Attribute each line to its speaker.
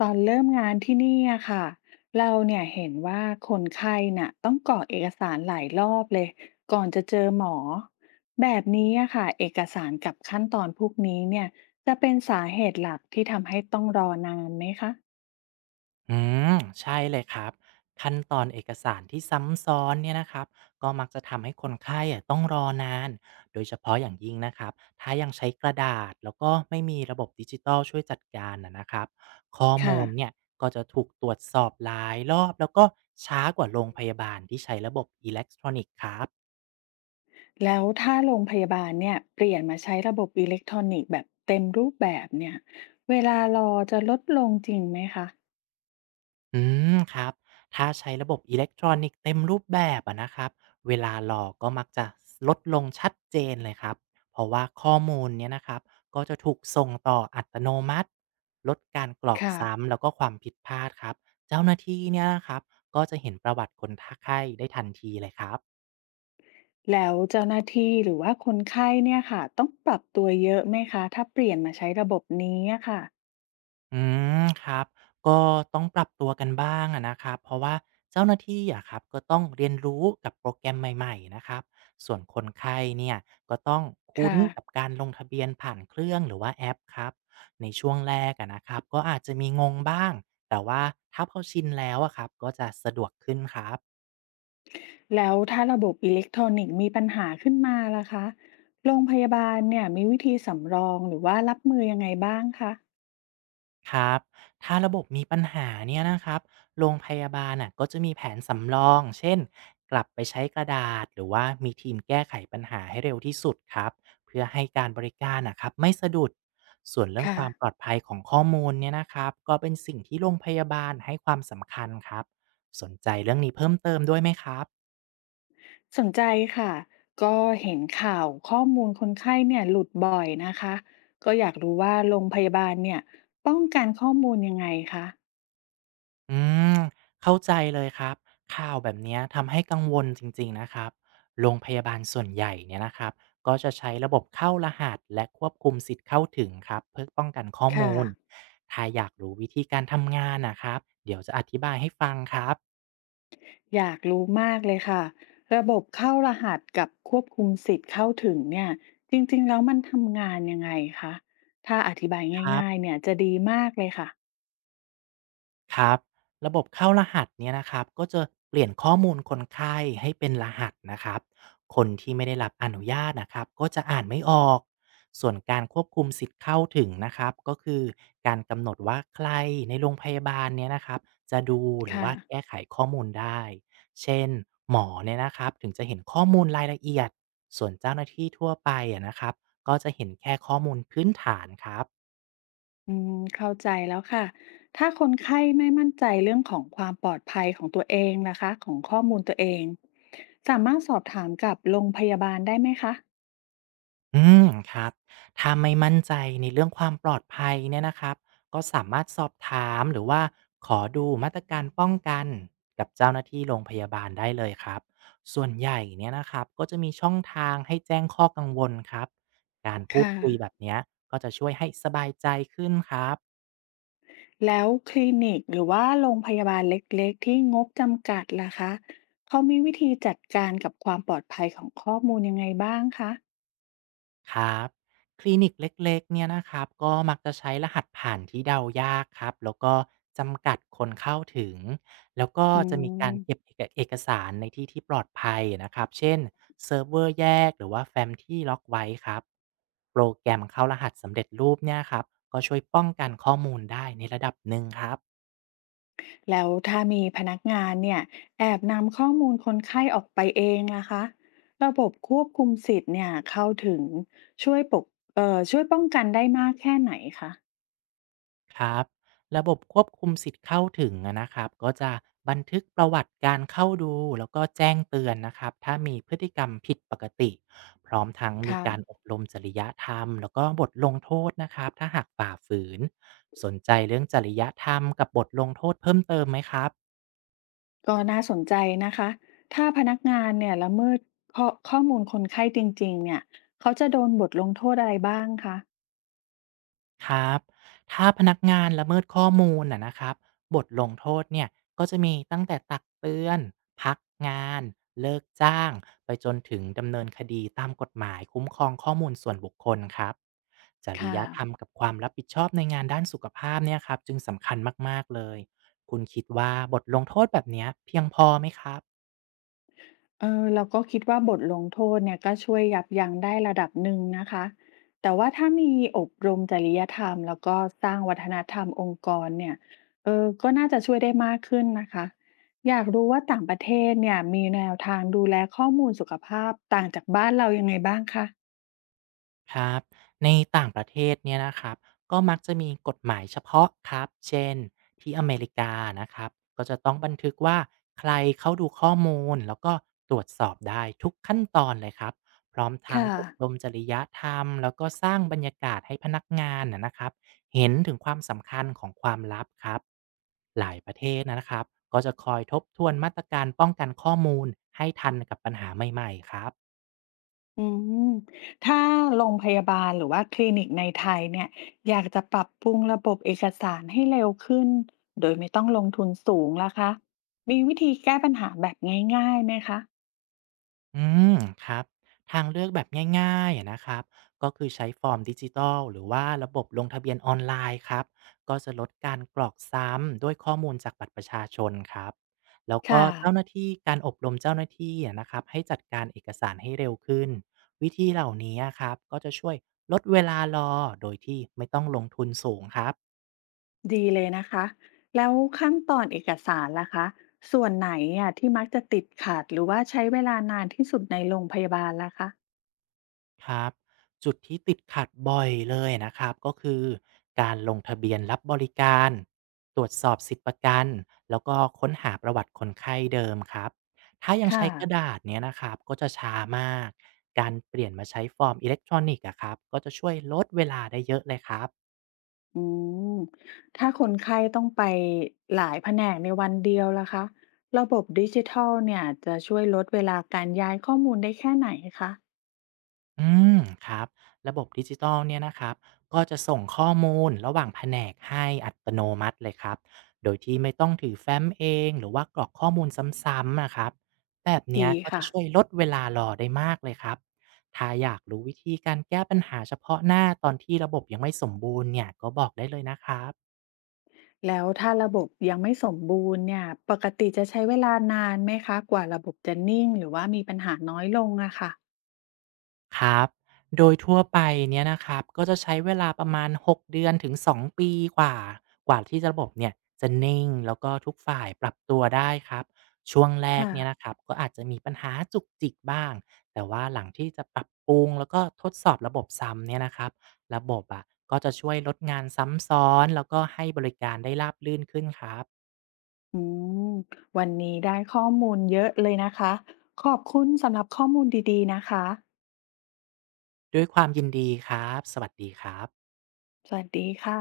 Speaker 1: ตอนเริ่มงานที่นี่อะค่ะเราเนี่ยเห็นว่าคนไข้น่ะต้องกรอกเอกสารหลายรอบเลยก่อนจะเจอหมอแบบนี้อะค่ะเอกสารกับขั้นตอนพวกนี้เนี่ยจะเป็นสาเหตุหลักที่ทำให้ต้องรอนานไหมคะ
Speaker 2: อืมใช่เลยครับขั้นตอนเอกสารที่ซ้ำซ้อนเนี่ยนะครับก็มักจะทำให้คนไข้อะต้องรอนานโดยเฉพาะอย่างยิ่งนะครับถ้ายังใช้กระดาษแล้วก็ไม่มีระบบดิจิทัลช่วยจัดการนะครับข้อ
Speaker 1: ค่ะ
Speaker 2: มูลเนี่ยก็จะถูกตรวจสอบหลายรอบแล้วก็ช้ากว่าโรงพยาบาลที่ใช้ระบบอิเล็กทรอนิกส์ครับ
Speaker 1: แล้วถ้าโรงพยาบาลเนี่ยเปลี่ยนมาใช้ระบบอิเล็กทรอนิกส์แบบเต็มรูปแบบเนี่ยเวลารอจะลดลงจริงไหมคะ
Speaker 2: อืครับถ้าใช้ระบบอิเล็กทรอนิกส์เต็มรูปแบบอะนะครับเวลารอกก็มักจะลดลงชัดเจนเลยครับเพราะว่าข้อมูลเนี้ยนะครับก็จะถูกส่งต่ออัตโนมัติลดการกรอก
Speaker 1: ค่ะ
Speaker 2: ซ้ำแล้วก็ความผิดพลาดครับเจ้าหน้าที่เนี่ยนะครับก็จะเห็นประวัติคนทักไข้ได้ทันทีเลยครับ
Speaker 1: แล้วเจ้าหน้าที่หรือว่าคนไข้เนี่ยค่ะต้องปรับตัวเยอะไหมคะถ้าเปลี่ยนมาใช้ระบบนี้อะค่ะ
Speaker 2: อืครับก็ต้องปรับตัวกันบ้างอะนะครับเพราะว่าเจ้าหน้าที่อะครับก็ต้องเรียนรู้กับโปรแกรมใหม่ๆนะครับส่วนคนไข้เนี่ยก็ต้องคุ้น
Speaker 1: ค่ะ
Speaker 2: กับการลงทะเบียนผ่านเครื่องหรือว่าแอปครับในช่วงแรกอะนะครับก็อาจจะมีงงบ้างแต่ว่าถ้าเขาชินแล้วอะครับก็จะสะดวกขึ้นครับ
Speaker 1: แล้วถ้าระบบอิเล็กทรอนิกส์มีปัญหาขึ้นมาล่ะคะโรงพยาบาลเนี่ยมีวิธีสำรองหรือว่ารับมือยังไงบ้างคะ
Speaker 2: ครับถ้าระบบมีปัญหาเนี่ยนะครับโรงพยาบาลน่ะก็จะมีแผนสำรองเช่นกลับไปใช้กระดาษหรือว่ามีทีมแก้ไขปัญหาให้เร็วที่สุดครับเพื่อให้การบริการนะครับไม่สะดุดส่วนเรื่อง
Speaker 1: ค่ะ
Speaker 2: ความปลอดภัยของข้อมูลเนี่ยนะครับก็เป็นสิ่งที่โรงพยาบาลให้ความสำคัญครับสนใจเรื่องนี้เพิ่มเติมด้วยไหมครับ
Speaker 1: สนใจค่ะก็เห็นข่าวข้อมูลคนไข้เนี่ยหลุดบ่อยนะคะก็อยากรู้ว่าโรงพยาบาลเนี่ยป้องกันข้อมูลยังไงคะ
Speaker 2: อืมเข้าใจเลยครับข่าวแบบเนี้ยทำให้กังวลจริงๆนะครับโรงพยาบาลส่วนใหญ่เนี่ยนะครับก็จะใช้ระบบเข้ารหัสและควบคุมสิทธิ์เข้าถึงครับเพื่อป้องกันข้อ
Speaker 1: ค่ะ
Speaker 2: มูลถ้าอยากรู้วิธีการทำงานนะครับเดี๋ยวจะอธิบายให้ฟังครับ
Speaker 1: อยากรู้มากเลยค่ะระบบเข้ารหัสกับควบคุมสิทธิ์เข้าถึงเนี่ยจริงๆแล้วมันทำงานยังไงคะถ้าอธิบาย
Speaker 2: ครั
Speaker 1: ง่ายๆ
Speaker 2: บ
Speaker 1: เนี่ยจะดีมากเลยค่ะ
Speaker 2: ครับระบบเข้ารหัสเนี่ยนะครับก็จะเปลี่ยนข้อมูลคนไข้ให้เป็นรหัสนะครับคนที่ไม่ได้รับอนุญาตนะครับก็จะอ่านไม่ออกส่วนการควบคุมสิทธิ์เข้าถึงนะครับก็คือการกำหนดว่าใครในโรงพยาบาลเนี่ยนะครับจะดูหรือ
Speaker 1: ค่ะ
Speaker 2: ว่าแก้ไขข้อมูลได้เช่นหมอเนี่ยนะครับถึงจะเห็นข้อมูลรายละเอียดส่วนเจ้าหน้าที่ทั่วไปอะนะครับก็จะเห็นแค่ข้อมูลพื้นฐานครับ
Speaker 1: อืมเข้าใจแล้วค่ะถ้าคนไข้ไม่มั่นใจเรื่องของความปลอดภัยของตัวเองนะคะของข้อมูลตัวเองสามารถสอบถามกับโรงพยาบาลได้ไหมคะ
Speaker 2: ครับถ้าไม่มั่นใจในเรื่องความปลอดภัยเนี่ยนะครับก็สามารถสอบถามหรือว่าขอดูมาตรการป้องกันกับเจ้าหน้าที่โรงพยาบาลได้เลยครับส่วนใหญ่เนี่ยนะครับก็จะมีช่องทางให้แจ้งข้อกังวลครับการพูด
Speaker 1: ค่ะ
Speaker 2: คุยแบบเนี้ยก็จะช่วยให้สบายใจขึ้นครับ
Speaker 1: แล้วคลินิกหรือว่าโรงพยาบาลเล็กๆที่งบจำกัดล่ะคะเขามีวิธีจัดการกับความปลอดภัยของข้อมูลยังไงบ้างคะ
Speaker 2: ครับคลินิกเล็กๆเนี่ยนะครับก็มักจะใช้รหัสผ่านที่เดายากครับแล้วก็จำกัดคนเข้าถึงแล้วก็
Speaker 1: อื
Speaker 2: จะมีการเก็บ
Speaker 1: ม
Speaker 2: เอกสารในที่ที่ปลอดภัยนะครับเช่นเซิร์ฟเวอร์แยกหรือว่าแฟ้มที่ล็อกไว้ครับโปรแกรมเข้ารหัสสำเร็จรูปเนี่ยครับก็ช่วยป้องกันข้อมูลได้ในระดับหนึ่งครับ
Speaker 1: แล้วถ้ามีพนักงานเนี่ยแอบนำข้อมูลคนไข้ออกไปเองล่ะคะ ระบบควบคุมสิทธิ์เนี่ยเข้าถึงช่วยปกช่วยป้องกันได้มากแค่ไหนคะ
Speaker 2: ครับระบบควบคุมสิทธิ์เข้าถึงอะนะครับก็จะบันทึกประวัติการเข้าดูแล้วก็แจ้งเตือนนะครับถ้ามีพฤติกรรมผิดปกติพร้อมทั้งมี
Speaker 1: ค่ะ
Speaker 2: การอบรมจริยธรรมแล้วก็บทลงโทษนะครับถ้าหากฝ่าฝืนสนใจเรื่องจริยธรรมกับบทลงโทษเพิ่มเติมไหมครับ
Speaker 1: ก็น่าสนใจนะคะถ้าพนักงานเนี่ยละเมิดข้อมูลคนไข้จริงๆเนี่ยเขาจะโดนบทลงโทษอะไรบ้างคะ
Speaker 2: ครับถ้าพนักงานละเมิดข้อมูลนะครับบทลงโทษเนี่ยก็จะมีตั้งแต่ตักเตือนพักงานเลิกจ้างไปจนถึงดำเนินคดีตามกฎหมายคุ้มครองข้อมูลส่วนบุคคลครับจริ
Speaker 1: ค่ะ
Speaker 2: ยธรรมกับความรับผิดชอบในงานด้านสุขภาพเนี่ยครับจึงสำคัญมากๆเลยคุณคิดว่าบทลงโทษแบบเนี้ยเพียงพอไหมครับ
Speaker 1: เออเราก็คิดว่าบทลงโทษเนี่ยก็ช่วยยับยั้งได้ระดับหนึ่งนะคะแต่ว่าถ้ามีอบรมจริยธรรมแล้วก็สร้างวัฒนธรรมองค์กรเนี่ยเออก็น่าจะช่วยได้มากขึ้นนะคะอยากรู้ว่าต่างประเทศเนี่ยมีแนวทางดูแลข้อมูลสุขภาพต่างจากบ้านเรายังไงบ้างคะ
Speaker 2: ครับในต่างประเทศเนี่ยนะครับก็มักจะมีกฎหมายเฉพาะครับเช่นที่อเมริกานะครับก็จะต้องบันทึกว่าใครเข้าดูข้อมูลแล้วก็ตรวจสอบได้ทุกขั้นตอนเลยครับพร้อมทั้ง
Speaker 1: ค่ะ
Speaker 2: อบรมจริยธรรมแล้วก็สร้างบรรยากาศให้พนักงานนะครับเห็นถึงความสำคัญของความลับครับหลายประเทศนะครับก็จะคอยทบทวนมาตรการป้องกันข้อมูลให้ทันกับปัญหาใหม่ๆครับ
Speaker 1: อืมถ้าโรงพยาบาลหรือว่าคลินิกในไทยเนี่ยอยากจะปรับปรุงระบบเอกสารให้เร็วขึ้นโดยไม่ต้องลงทุนสูงล่ะคะมีวิธีแก้ปัญหาแบบง่ายๆไหมคะ
Speaker 2: อืมครับทางเลือกแบบง่ายๆนะครับก็คือใช้ฟอร์มดิจิทัลหรือว่าระบบลงทะเบียนออนไลน์ครับก็จะลดการกรอกซ้ำด้วยข้อมูลจากบัตรประชาชนครับแล้วก็
Speaker 1: ค่ะ
Speaker 2: เจ้าหน้าที่การอบรมเจ้าหน้าที่นะครับให้จัดการเอกสารให้เร็วขึ้นวิธีเหล่านี้ครับก็จะช่วยลดเวลารอโดยที่ไม่ต้องลงทุนสูงครับ
Speaker 1: ดีเลยนะคะแล้วขั้นตอนเอกสารล่ะคะส่วนไหนอ่ะที่มักจะติดขัดหรือว่าใช้เวลานานที่สุดในโรงพยาบาลล่ะคะ
Speaker 2: ครับจุดที่ติดขัดบ่อยเลยนะครับก็คือการลงทะเบียนรับบริการตรวจสอบสิทธิประกันแล้วก็ค้นหาประวัติคนไข้เดิมครับถ้ายัง
Speaker 1: ค่ะ
Speaker 2: ใช้กระดาษเนี้ยนะครับก็จะช้ามากการเปลี่ยนมาใช้ฟอร์มอิเล็กทรอนิกส์ครับก็จะช่วยลดเวลาได้เยอะเลยครับ
Speaker 1: อืมถ้าคนไข้ต้องไปหลายแผนกในวันเดียวล่ะคะระบบดิจิทัลเนี่ยจะช่วยลดเวลาการย้ายข้อมูลได้แค่ไหนคะ
Speaker 2: อืมครับระบบดิจิตอลเนี่ยนะครับก็จะส่งข้อมูลระหว่างแผนกให้อัตโนมัติเลยครับโดยที่ไม่ต้องถือแฟ้มเองหรือว่ากรอกข้อมูลซ้ำๆนะครับแบบเนี้ย
Speaker 1: ดี
Speaker 2: ก็จะ
Speaker 1: ค่ะ
Speaker 2: ช่วยลดเวลารอได้มากเลยครับถ้าอยากรู้วิธีการแก้ปัญหาเฉพาะหน้าตอนที่ระบบยังไม่สมบูรณ์เนี่ยก็บอกได้เลยนะครับ
Speaker 1: แล้วถ้าระบบยังไม่สมบูรณ์เนี่ยปกติจะใช้เวลานานไหมคะกว่าระบบจะนิ่งหรือว่ามีปัญหาน้อยลงอะค่ะ
Speaker 2: ครับ โดยทั่วไปเนี่ยนะครับก็จะใช้เวลาประมาณ6เดือนถึง2ปีกว่ากว่าที่ระบบเนี่ยจะนิ่งแล้วก็ทุกฝ่ายปรับตัวได้ครับช่วงแรก
Speaker 1: ค่ะ
Speaker 2: เนี่ยนะครับก็อาจจะมีปัญหาจุกจิกบ้างแต่ว่าหลังที่จะปรับปรุงแล้วก็ทดสอบระบบซ้ำเนี่ยนะครับระบบอะก็จะช่วยลดงานซ้ำซ้อนแล้วก็ให้บริการได้ราบรื่นขึ้นครับ
Speaker 1: อืมวันนี้ได้ข้อมูลเยอะเลยนะคะขอบคุณสำหรับข้อมูลดีๆนะคะ
Speaker 2: ด้วยความยินดีครับสวัสดีครับ
Speaker 1: สวัสดีค่ะ